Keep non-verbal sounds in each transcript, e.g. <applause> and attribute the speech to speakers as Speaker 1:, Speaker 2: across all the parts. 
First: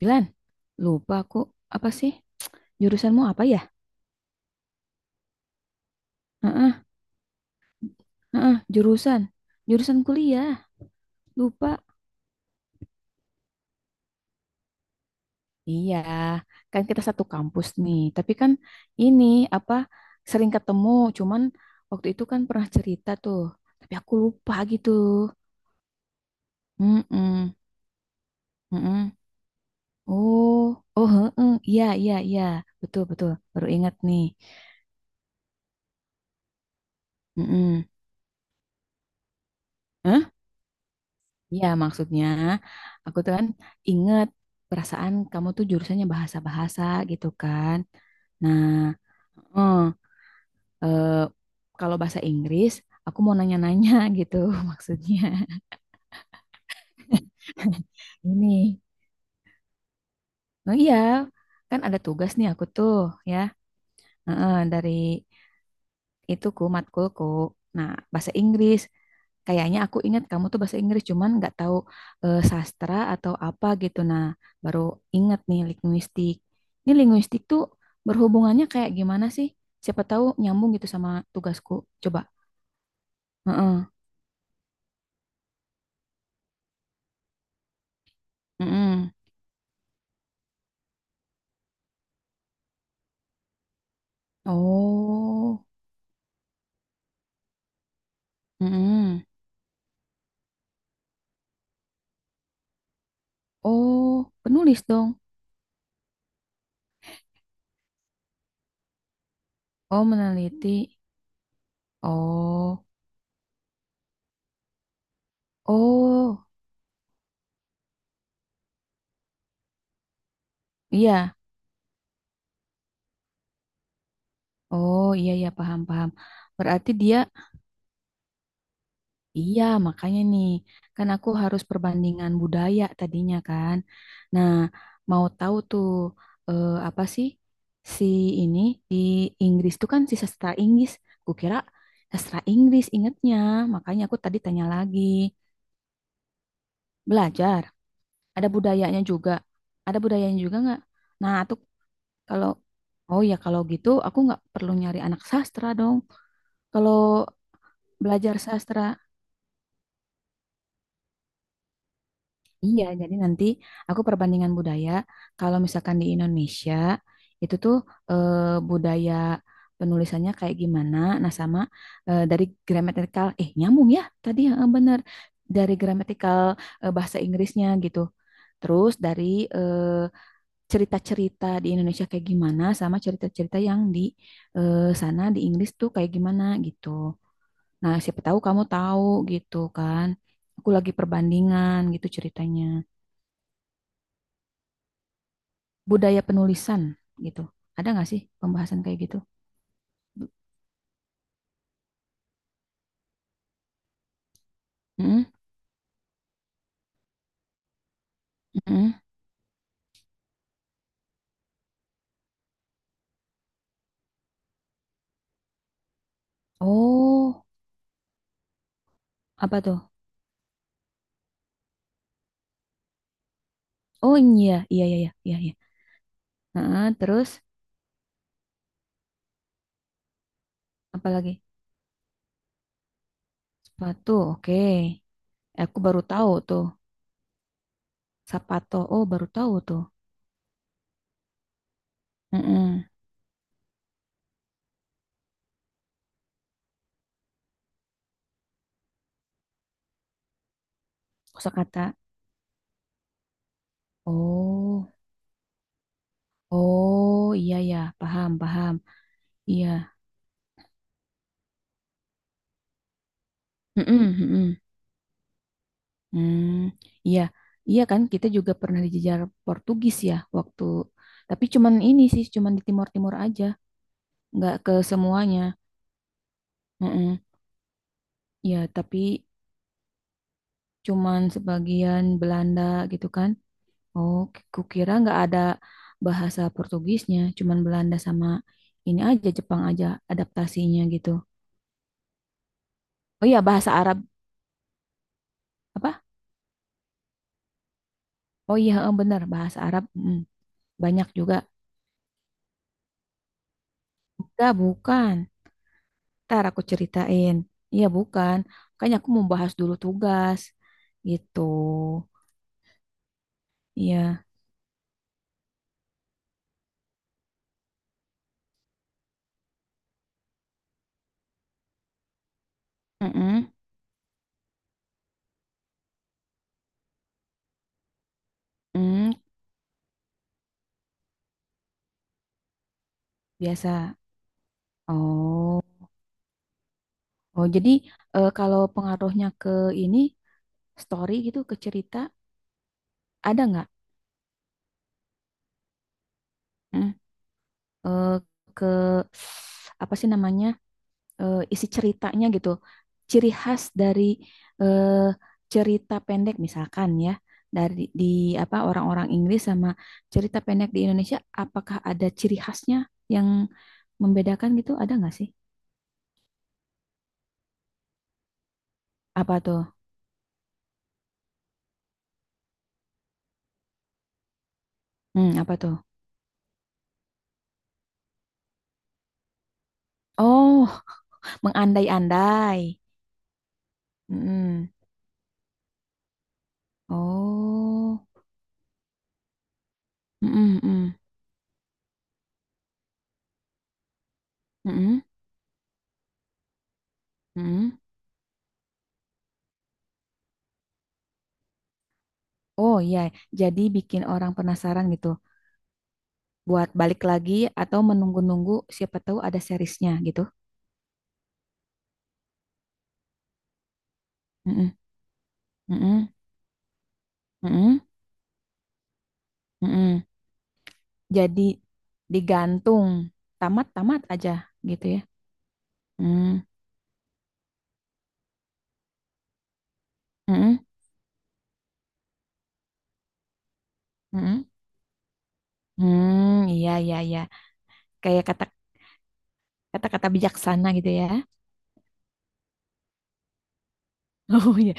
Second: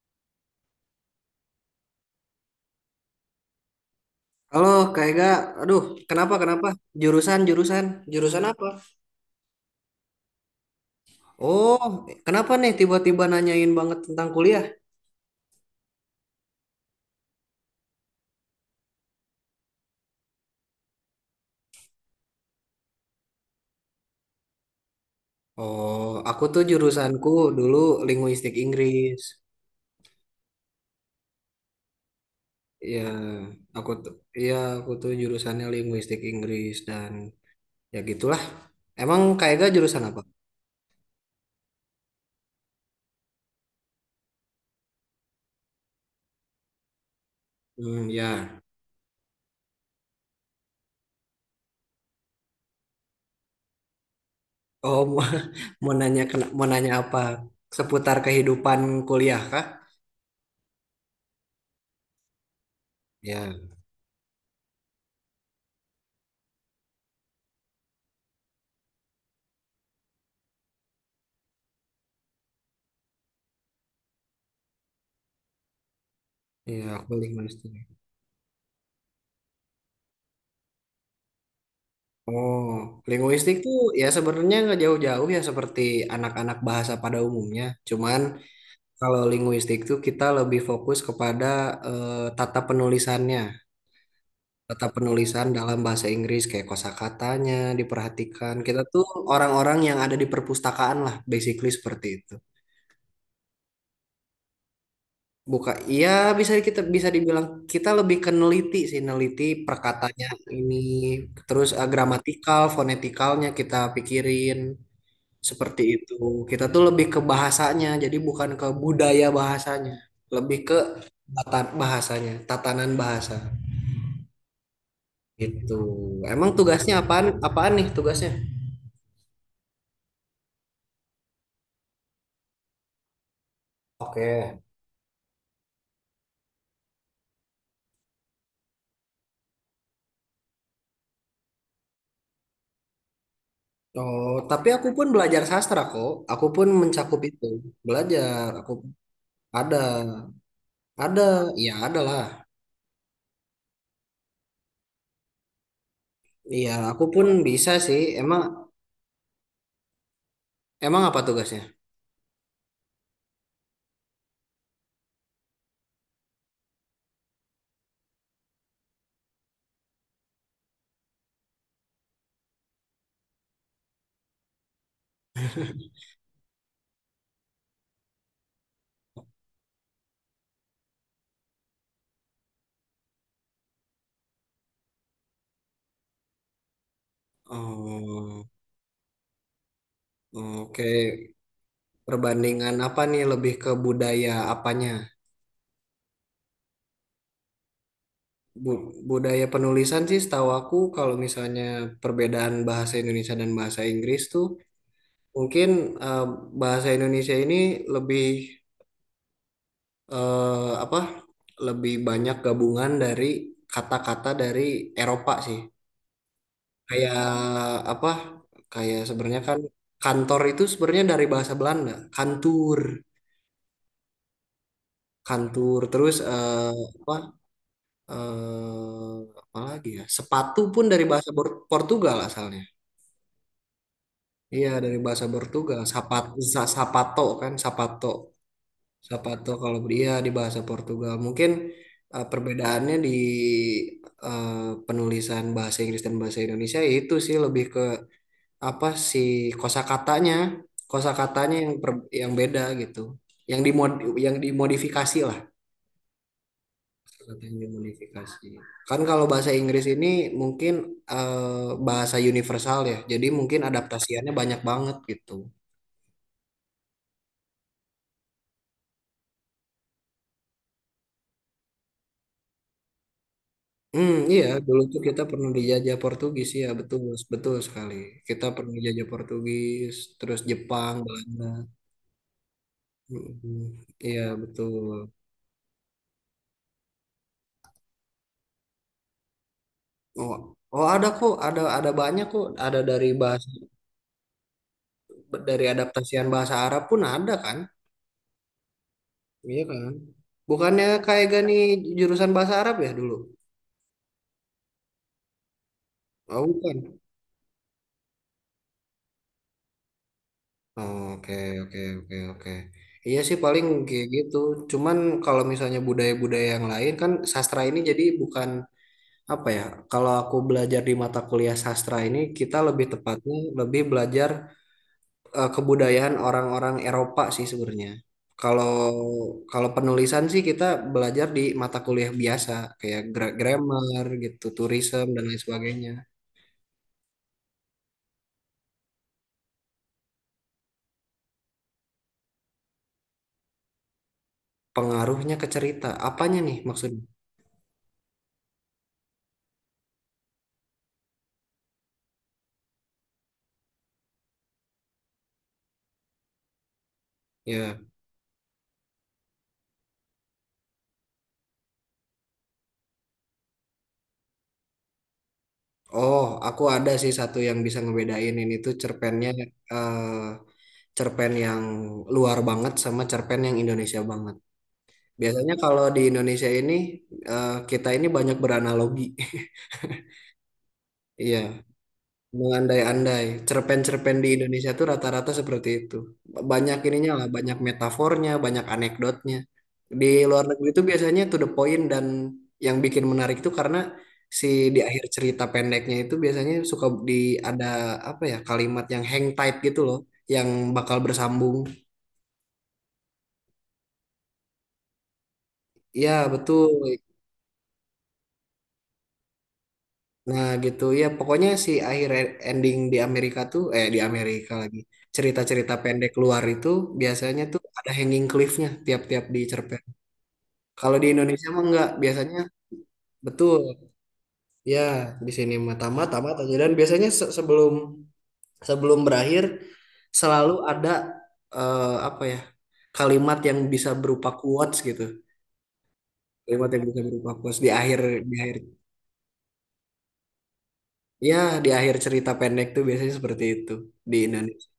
Speaker 1: Bilan, lupa aku apa sih? Jurusanmu apa ya?
Speaker 2: Halo, Kak Ega. Aduh, kenapa, kenapa?
Speaker 1: Heeh,
Speaker 2: Jurusan, jurusan. Jurusan
Speaker 1: heeh,
Speaker 2: apa?
Speaker 1: jurusan. Jurusan kuliah. Lupa.
Speaker 2: Oh, kenapa nih tiba-tiba nanyain banget tentang kuliah?
Speaker 1: Iya, kan kita satu kampus nih. Tapi kan ini apa sering ketemu, cuman waktu itu kan pernah cerita tuh. Tapi aku lupa gitu.
Speaker 2: Oh, aku tuh jurusanku
Speaker 1: Mm-mm,
Speaker 2: dulu linguistik
Speaker 1: mm-mm.
Speaker 2: Inggris.
Speaker 1: Oh, oh, heeh. Iya, iya, iya.
Speaker 2: Ya,
Speaker 1: Betul, betul. Baru
Speaker 2: aku
Speaker 1: ingat
Speaker 2: tuh,
Speaker 1: nih.
Speaker 2: ya, aku tuh jurusannya linguistik Inggris dan
Speaker 1: Mm-mm.
Speaker 2: ya gitulah. Emang Kak Ega jurusan apa?
Speaker 1: Hah? Iya, maksudnya aku tuh kan inget perasaan kamu tuh jurusannya bahasa-bahasa gitu kan.
Speaker 2: Hmm, ya.
Speaker 1: Nah, eh, eh, kalau bahasa Inggris, aku mau nanya-nanya gitu <laughs>
Speaker 2: Oh, <laughs>
Speaker 1: maksudnya.
Speaker 2: mau mau nanya apa? Seputar
Speaker 1: Ini,
Speaker 2: kehidupan kuliah kah?
Speaker 1: oh iya, kan ada tugas nih aku tuh ya,
Speaker 2: Ya,
Speaker 1: Heeh, dari ituku matkulku. Nah, bahasa Inggris. Kayaknya aku ingat kamu tuh bahasa Inggris cuman nggak tahu sastra atau apa gitu. Nah, baru ingat nih linguistik.
Speaker 2: ya,
Speaker 1: Ini
Speaker 2: aku
Speaker 1: linguistik tuh
Speaker 2: linguistik.
Speaker 1: berhubungannya kayak gimana sih? Siapa tahu nyambung gitu sama tugasku. Coba.
Speaker 2: Oh, linguistik tuh
Speaker 1: Heeh.
Speaker 2: ya sebenarnya nggak jauh-jauh ya seperti anak-anak bahasa pada umumnya. Cuman
Speaker 1: Heeh.
Speaker 2: kalau linguistik tuh kita lebih fokus kepada tata penulisannya, tata penulisan
Speaker 1: Oh.
Speaker 2: dalam bahasa Inggris kayak kosakatanya diperhatikan. Kita tuh
Speaker 1: Heeh.
Speaker 2: orang-orang yang ada di perpustakaan lah, basically seperti itu.
Speaker 1: Oh, penulis dong.
Speaker 2: Iya bisa kita bisa dibilang kita lebih ke neliti sih, neliti
Speaker 1: Oh,
Speaker 2: perkatanya ini,
Speaker 1: meneliti.
Speaker 2: terus gramatikal,
Speaker 1: Oh.
Speaker 2: fonetikalnya kita pikirin. Seperti itu.
Speaker 1: Oh,
Speaker 2: Kita tuh lebih ke bahasanya, jadi bukan ke budaya bahasanya, lebih ke
Speaker 1: iya.
Speaker 2: bahasanya, tatanan bahasa
Speaker 1: Oh, iya ya,
Speaker 2: gitu.
Speaker 1: paham paham.
Speaker 2: Emang
Speaker 1: Berarti
Speaker 2: tugasnya
Speaker 1: dia
Speaker 2: apaan? Apaan nih tugasnya?
Speaker 1: Iya, makanya nih, kan aku harus perbandingan budaya tadinya kan. Nah,
Speaker 2: Oke.
Speaker 1: mau tahu tuh apa sih si ini di Inggris tuh kan si sastra Inggris. Kukira sastra Inggris ingetnya, makanya aku
Speaker 2: Oh,
Speaker 1: tadi tanya
Speaker 2: tapi aku
Speaker 1: lagi.
Speaker 2: pun belajar sastra kok. Aku pun mencakup itu.
Speaker 1: Belajar, ada
Speaker 2: Aku
Speaker 1: budayanya juga.
Speaker 2: ada,
Speaker 1: Ada budayanya juga nggak?
Speaker 2: ada,
Speaker 1: Nah, tuh
Speaker 2: iya ada lah.
Speaker 1: kalau oh ya kalau gitu aku nggak perlu nyari anak sastra dong.
Speaker 2: Iya,
Speaker 1: Kalau
Speaker 2: aku pun bisa sih.
Speaker 1: belajar sastra
Speaker 2: Emang apa tugasnya?
Speaker 1: Iya, jadi nanti aku perbandingan budaya. Kalau misalkan di Indonesia, itu tuh eh, budaya penulisannya kayak gimana. Nah, sama dari gramatikal, nyambung ya tadi yang benar dari gramatikal bahasa Inggrisnya gitu. Terus dari eh, cerita-cerita di Indonesia kayak gimana, sama cerita-cerita yang di sana di Inggris tuh kayak gimana gitu. Nah, siapa tahu
Speaker 2: Oh,
Speaker 1: kamu tahu gitu kan. Aku
Speaker 2: oke.
Speaker 1: lagi perbandingan gitu ceritanya.
Speaker 2: Perbandingan apa nih? Lebih ke budaya apanya?
Speaker 1: Budaya penulisan gitu. Ada nggak sih pembahasan kayak gitu?
Speaker 2: Budaya penulisan sih setahu aku kalau misalnya perbedaan bahasa Indonesia dan bahasa Inggris tuh
Speaker 1: Mm-mm.
Speaker 2: mungkin eh, bahasa Indonesia ini lebih eh, apa lebih banyak gabungan dari kata-kata dari Eropa sih kayak
Speaker 1: Oh,
Speaker 2: apa kayak sebenarnya
Speaker 1: apa
Speaker 2: kan
Speaker 1: tuh?
Speaker 2: kantor itu sebenarnya dari bahasa Belanda kantur
Speaker 1: Oh iya, iya, iya, iya, iya, iya.
Speaker 2: kantur terus
Speaker 1: Heeh,
Speaker 2: apa
Speaker 1: terus
Speaker 2: apa lagi ya sepatu pun dari
Speaker 1: apa
Speaker 2: bahasa
Speaker 1: lagi?
Speaker 2: Portugal asalnya.
Speaker 1: Sepatu, oke.
Speaker 2: Iya dari bahasa
Speaker 1: Eh, aku
Speaker 2: Portugal,
Speaker 1: baru tahu tuh.
Speaker 2: sapato kan, sapato,
Speaker 1: Sapato, oh baru
Speaker 2: sapato
Speaker 1: tahu
Speaker 2: kalau
Speaker 1: tuh.
Speaker 2: dia di bahasa Portugal. Mungkin
Speaker 1: Mm-mm.
Speaker 2: perbedaannya di eh, penulisan bahasa Inggris dan bahasa Indonesia itu sih lebih ke apa sih kosakatanya, kosakatanya yang
Speaker 1: Kosakata.
Speaker 2: yang beda gitu, yang dimod, yang
Speaker 1: Oh,
Speaker 2: dimodifikasi lah,
Speaker 1: oh
Speaker 2: kosakata
Speaker 1: iya
Speaker 2: yang
Speaker 1: ya, paham,
Speaker 2: dimodifikasi.
Speaker 1: paham.
Speaker 2: Kan kalau bahasa
Speaker 1: Iya.
Speaker 2: Inggris ini mungkin bahasa universal ya, jadi mungkin
Speaker 1: Mm-mm,
Speaker 2: adaptasiannya
Speaker 1: mm-mm.
Speaker 2: banyak banget gitu.
Speaker 1: Hmm, iya, iya kan kita juga pernah dijejar Portugis ya waktu. Tapi cuman ini sih, cuman di Timur-Timur aja.
Speaker 2: Hmm, iya,
Speaker 1: Nggak ke
Speaker 2: dulu tuh kita
Speaker 1: semuanya.
Speaker 2: pernah dijajah Portugis, ya betul,
Speaker 1: Heeh.
Speaker 2: betul sekali. Kita
Speaker 1: Ya,
Speaker 2: pernah
Speaker 1: tapi
Speaker 2: dijajah Portugis, terus Jepang,
Speaker 1: cuman
Speaker 2: Belanda.
Speaker 1: sebagian Belanda gitu kan.
Speaker 2: Hmm,
Speaker 1: Oh,
Speaker 2: iya
Speaker 1: kukira
Speaker 2: betul.
Speaker 1: nggak ada bahasa Portugisnya, cuman Belanda sama ini aja Jepang aja
Speaker 2: Oh,
Speaker 1: adaptasinya
Speaker 2: oh ada
Speaker 1: gitu.
Speaker 2: kok, ada banyak kok, ada dari
Speaker 1: Oh iya,
Speaker 2: bahasa
Speaker 1: bahasa Arab
Speaker 2: dari
Speaker 1: apa?
Speaker 2: adaptasian bahasa Arab pun ada kan?
Speaker 1: Oh iya, heeh, bener bahasa
Speaker 2: Iya
Speaker 1: Arab
Speaker 2: kan? Bukannya
Speaker 1: banyak
Speaker 2: kayak
Speaker 1: juga.
Speaker 2: gani jurusan bahasa Arab ya dulu?
Speaker 1: Enggak, bukan. Ntar
Speaker 2: Oh,
Speaker 1: aku
Speaker 2: bukan.
Speaker 1: ceritain. Iya, bukan. Makanya aku mau bahas dulu tugas
Speaker 2: Oh, oke,
Speaker 1: gitu.
Speaker 2: oke, oke, oke. Iya sih paling kayak
Speaker 1: Iya.
Speaker 2: gitu. Cuman kalau misalnya budaya-budaya yang lain kan sastra ini jadi bukan apa ya, kalau aku belajar di mata kuliah sastra ini, kita lebih tepatnya
Speaker 1: Heeh.
Speaker 2: lebih belajar kebudayaan orang-orang Eropa sih sebenarnya. Kalau
Speaker 1: Mm,
Speaker 2: kalau penulisan sih kita belajar di mata kuliah biasa, kayak
Speaker 1: Biasa.
Speaker 2: grammar gitu, tourism dan lain
Speaker 1: Oh.
Speaker 2: sebagainya.
Speaker 1: Oh, jadi kalau pengaruhnya ke ini story gitu ke cerita ada nggak?
Speaker 2: Pengaruhnya ke cerita, apanya nih
Speaker 1: Hmm,
Speaker 2: maksudnya?
Speaker 1: eh, ke apa sih namanya isi ceritanya gitu? Ciri khas dari eh, cerita pendek misalkan ya
Speaker 2: Ya,
Speaker 1: dari di apa orang-orang Inggris sama cerita pendek di Indonesia, apakah ada ciri khasnya yang membedakan gitu? Ada nggak sih?
Speaker 2: oh, aku ada sih satu yang bisa ngebedain ini tuh cerpennya
Speaker 1: Apa tuh?
Speaker 2: eh cerpen yang luar banget sama cerpen yang Indonesia banget. Biasanya
Speaker 1: Apa tuh?
Speaker 2: kalau di Indonesia ini kita ini banyak beranalogi. <laughs>
Speaker 1: Oh,
Speaker 2: Iya,
Speaker 1: mengandai-andai.
Speaker 2: mengandai-andai. Cerpen-cerpen di
Speaker 1: Hmm,
Speaker 2: Indonesia tuh rata-rata seperti itu. Banyak ininya lah, banyak
Speaker 1: oh.
Speaker 2: metafornya, banyak anekdotnya. Di luar
Speaker 1: Mm-mm,
Speaker 2: negeri itu
Speaker 1: mm.
Speaker 2: biasanya to the point dan yang bikin menarik itu karena si di
Speaker 1: Mm-mm,
Speaker 2: akhir cerita pendeknya itu biasanya suka di ada
Speaker 1: mm-mm.
Speaker 2: apa ya kalimat yang hang tight gitu loh, yang bakal bersambung.
Speaker 1: Oh iya, jadi bikin orang penasaran gitu
Speaker 2: Iya, betul.
Speaker 1: buat balik lagi atau menunggu-nunggu siapa tahu ada seriesnya gitu.
Speaker 2: Nah gitu ya pokoknya si akhir ending di Amerika tuh di Amerika
Speaker 1: Mm-mm,
Speaker 2: lagi cerita-cerita
Speaker 1: mm-mm,
Speaker 2: pendek luar itu biasanya tuh
Speaker 1: mm-mm,
Speaker 2: ada hanging cliffnya tiap-tiap di cerpen.
Speaker 1: mm-mm.
Speaker 2: Kalau di
Speaker 1: Jadi
Speaker 2: Indonesia mah enggak biasanya
Speaker 1: digantung
Speaker 2: betul
Speaker 1: tamat-tamat aja
Speaker 2: ya
Speaker 1: gitu ya.
Speaker 2: di sini mah tamat tamat
Speaker 1: Mm,
Speaker 2: aja dan biasanya se- sebelum sebelum berakhir selalu
Speaker 1: mm-mm,
Speaker 2: ada eh, apa ya kalimat yang bisa berupa
Speaker 1: mm-mm.
Speaker 2: quotes gitu
Speaker 1: Hmm,
Speaker 2: kalimat
Speaker 1: iya
Speaker 2: yang
Speaker 1: iya
Speaker 2: bisa
Speaker 1: iya.
Speaker 2: berupa quotes di akhir
Speaker 1: Kayak
Speaker 2: di akhir
Speaker 1: kata-kata bijaksana gitu ya. <laughs>
Speaker 2: ya di akhir cerita pendek tuh biasanya seperti itu di
Speaker 1: Oh
Speaker 2: Indonesia.
Speaker 1: iya.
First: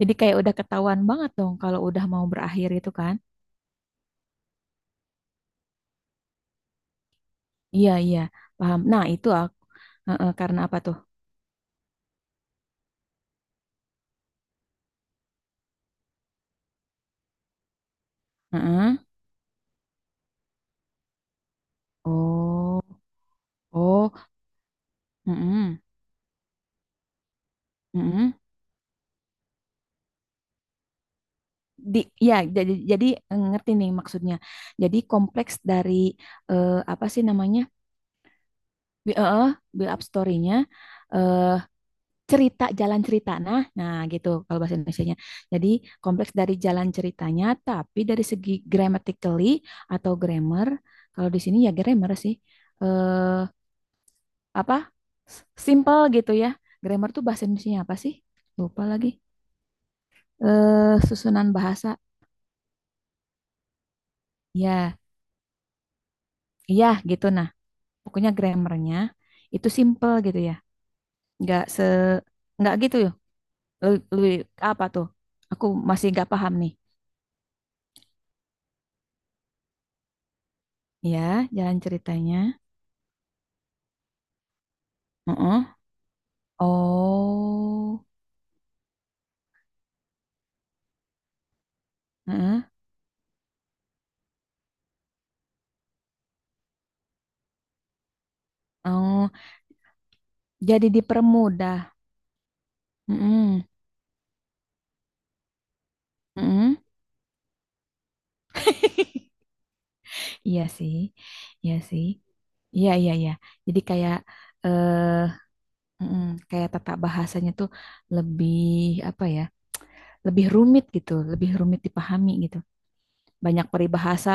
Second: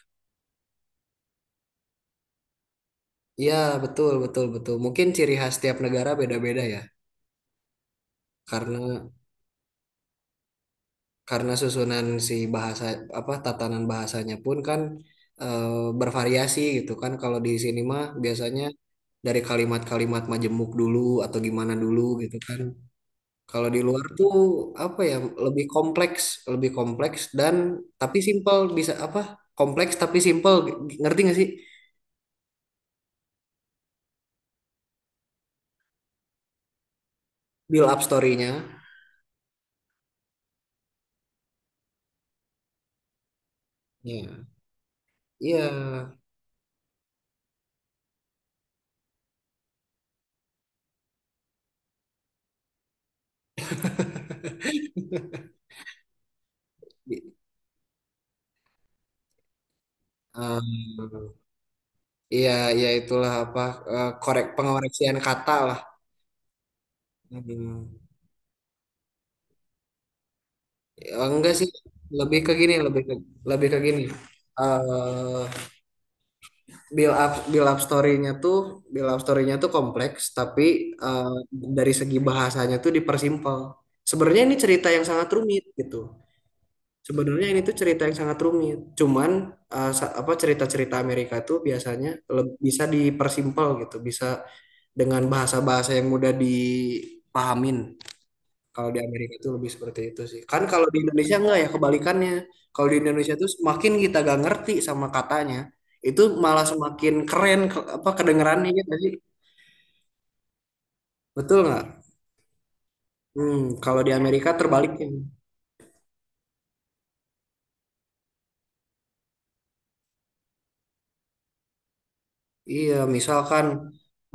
Speaker 1: Jadi kayak udah ketahuan banget dong kalau udah mau berakhir itu kan.
Speaker 2: Iya, betul, betul, betul. Mungkin ciri khas tiap negara beda-beda ya.
Speaker 1: Iya, iya, paham. Nah,
Speaker 2: Karena
Speaker 1: itu aku. Heeh, karena apa tuh?
Speaker 2: karena susunan si bahasa apa tatanan bahasanya pun kan eh, bervariasi gitu kan. Kalau di sini mah biasanya
Speaker 1: Heeh.
Speaker 2: dari kalimat-kalimat majemuk dulu atau gimana dulu gitu kan.
Speaker 1: Oh,
Speaker 2: Kalau di luar
Speaker 1: oh,
Speaker 2: tuh apa ya lebih
Speaker 1: mm-mm,
Speaker 2: kompleks, lebih kompleks dan tapi
Speaker 1: mm-mm.
Speaker 2: simpel bisa apa? Kompleks tapi simpel. Ngerti gak sih
Speaker 1: Di, ya, jadi ngerti nih maksudnya. Jadi kompleks dari apa sih namanya?
Speaker 2: build up story-nya?
Speaker 1: Bi- eh, eh, build up story-nya, eh, cerita jalan cerita. Nah, nah gitu
Speaker 2: Iya.
Speaker 1: kalau bahasa Indonesianya.
Speaker 2: Iya.
Speaker 1: Jadi kompleks dari jalan ceritanya, tapi dari segi grammatically atau grammar, kalau di sini ya grammar sih. Eh, apa? Simple gitu ya.
Speaker 2: <laughs>
Speaker 1: Grammar tuh
Speaker 2: Di-
Speaker 1: bahasa Indonesianya apa sih? Lupa lagi.
Speaker 2: eh,
Speaker 1: Susunan bahasa
Speaker 2: Iya, ya itulah apa korek
Speaker 1: ya
Speaker 2: pengoreksian kata lah.
Speaker 1: iya gitu nah
Speaker 2: Hmm.
Speaker 1: pokoknya grammarnya itu simple gitu ya
Speaker 2: Ya, enggak
Speaker 1: nggak
Speaker 2: sih,
Speaker 1: se
Speaker 2: lebih ke
Speaker 1: nggak
Speaker 2: gini,
Speaker 1: gitu ya
Speaker 2: lebih ke gini.
Speaker 1: lebih apa tuh aku
Speaker 2: eh
Speaker 1: masih nggak paham nih
Speaker 2: Build up story-nya tuh build up story-nya tuh kompleks, tapi
Speaker 1: ya
Speaker 2: eh,
Speaker 1: jalan
Speaker 2: dari segi
Speaker 1: ceritanya.
Speaker 2: bahasanya tuh dipersimpel. Sebenarnya ini cerita yang sangat rumit
Speaker 1: Heeh.
Speaker 2: gitu. Sebenarnya ini tuh
Speaker 1: Oh
Speaker 2: cerita yang sangat rumit. Cuman eh, sa- apa cerita-cerita Amerika tuh biasanya
Speaker 1: heeh.
Speaker 2: bisa dipersimpel gitu, bisa dengan bahasa-bahasa yang mudah dipahamin. Kalau di
Speaker 1: Oh
Speaker 2: Amerika itu lebih seperti itu sih. Kan kalau
Speaker 1: jadi
Speaker 2: di Indonesia enggak ya
Speaker 1: dipermudah.
Speaker 2: kebalikannya. Kalau di Indonesia tuh
Speaker 1: Heeh.
Speaker 2: semakin kita gak ngerti sama katanya, itu malah
Speaker 1: Heeh.
Speaker 2: semakin keren ke- apa kedengerannya ya tadi.
Speaker 1: <laughs> Iya sih,
Speaker 2: Betul
Speaker 1: iya
Speaker 2: nggak?
Speaker 1: sih, iya iya iya.
Speaker 2: Hmm,
Speaker 1: Jadi
Speaker 2: kalau di
Speaker 1: kayak
Speaker 2: Amerika terbaliknya.
Speaker 1: eh mm, kayak tata bahasanya tuh lebih apa ya, lebih rumit gitu, lebih rumit dipahami gitu.
Speaker 2: Iya, misalkan
Speaker 1: Banyak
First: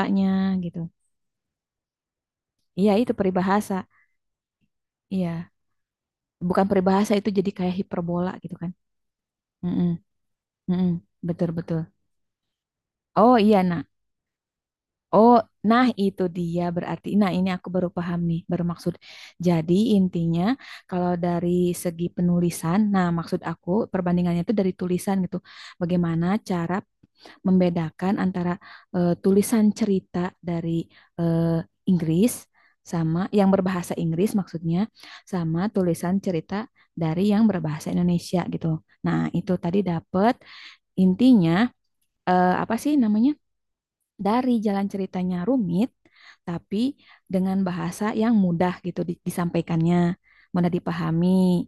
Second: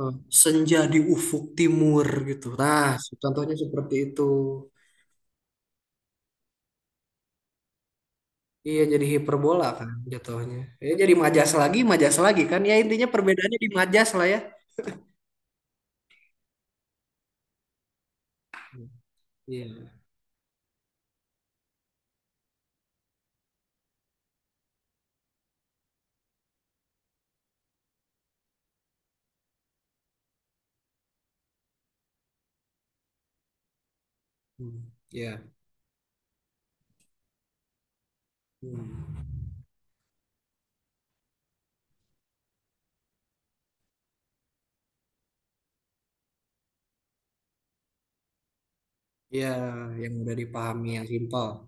Speaker 2: eh, senja
Speaker 1: gitu.
Speaker 2: di ufuk timur gitu. Nah,
Speaker 1: Iya, itu
Speaker 2: contohnya
Speaker 1: peribahasa.
Speaker 2: seperti itu.
Speaker 1: Iya, bukan peribahasa itu jadi kayak hiperbola gitu kan.
Speaker 2: Iya, jadi hiperbola kan
Speaker 1: Mm-mm,
Speaker 2: jatuhnya.
Speaker 1: mm-mm,
Speaker 2: Ya, jadi
Speaker 1: betul betul.
Speaker 2: majas lagi kan. Ya intinya
Speaker 1: Oh
Speaker 2: perbedaannya
Speaker 1: iya,
Speaker 2: di
Speaker 1: nah.
Speaker 2: majas lah ya.
Speaker 1: Oh, nah itu dia berarti. Nah, ini aku baru paham nih, baru maksud. Jadi
Speaker 2: Iya.
Speaker 1: intinya kalau dari segi penulisan, nah maksud aku perbandingannya itu dari tulisan gitu. Bagaimana cara membedakan antara tulisan cerita dari eh, Inggris sama yang berbahasa Inggris maksudnya
Speaker 2: Hmm, iya.
Speaker 1: sama tulisan cerita dari yang berbahasa Indonesia gitu.
Speaker 2: Hmm.
Speaker 1: Nah, itu tadi dapat intinya apa sih namanya? Dari jalan ceritanya rumit, tapi dengan bahasa yang mudah gitu
Speaker 2: Iya, yang
Speaker 1: disampaikannya,
Speaker 2: udah
Speaker 1: mudah
Speaker 2: dipahami, yang simpel.
Speaker 1: dipahami.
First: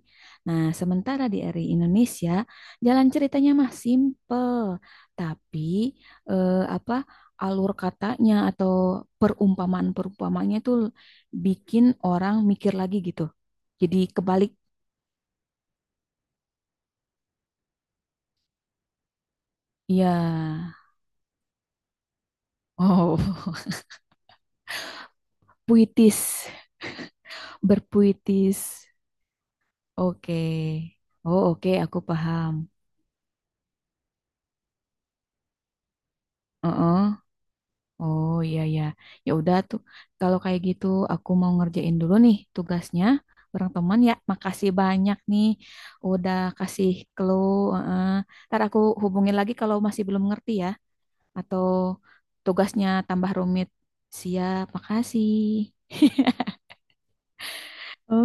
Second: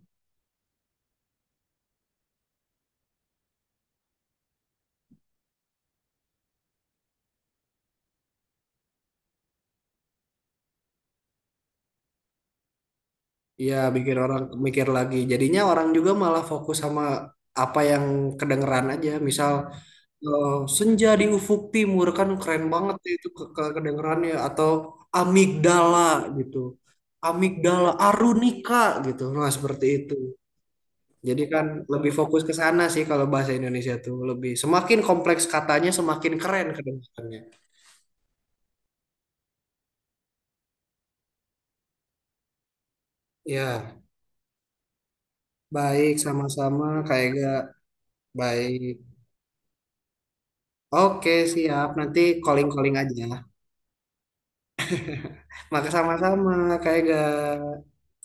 Speaker 1: Nah, sementara di RI Indonesia, jalan ceritanya mah simple, tapi apa alur katanya atau perumpamaan-perumpamanya itu bikin orang mikir lagi gitu.
Speaker 2: Iya,
Speaker 1: Jadi
Speaker 2: bikin orang
Speaker 1: kebalik,
Speaker 2: mikir lagi. Jadinya orang juga malah fokus sama apa yang kedengeran aja. Misal eh,
Speaker 1: ya.
Speaker 2: senja di ufuk timur kan keren banget ya
Speaker 1: Oh,
Speaker 2: itu
Speaker 1: <laughs>
Speaker 2: kedengerannya atau amigdala
Speaker 1: puitis,
Speaker 2: gitu. Amigdala
Speaker 1: berpuitis.
Speaker 2: arunika gitu. Nah, seperti itu.
Speaker 1: Oke. Oh,
Speaker 2: Jadi kan
Speaker 1: oke, aku
Speaker 2: lebih fokus
Speaker 1: paham.
Speaker 2: ke sana sih kalau bahasa Indonesia tuh lebih semakin kompleks katanya semakin keren
Speaker 1: Heeh.
Speaker 2: kedengarannya.
Speaker 1: Oh iya ya. Ya udah tuh. Kalau kayak gitu aku mau ngerjain dulu nih tugasnya bareng
Speaker 2: Ya,
Speaker 1: teman ya. Makasih banyak nih
Speaker 2: baik
Speaker 1: udah
Speaker 2: sama-sama
Speaker 1: kasih
Speaker 2: kayak
Speaker 1: clue.
Speaker 2: gak
Speaker 1: Heeh. Ntar aku
Speaker 2: baik.
Speaker 1: hubungin lagi kalau masih belum ngerti ya
Speaker 2: Oke,
Speaker 1: atau
Speaker 2: siap. Nanti
Speaker 1: tugasnya
Speaker 2: calling-calling aja.
Speaker 1: tambah rumit. Siap, makasih.
Speaker 2: Maka sama-sama, Kak Ega.
Speaker 1: <laughs> Oke.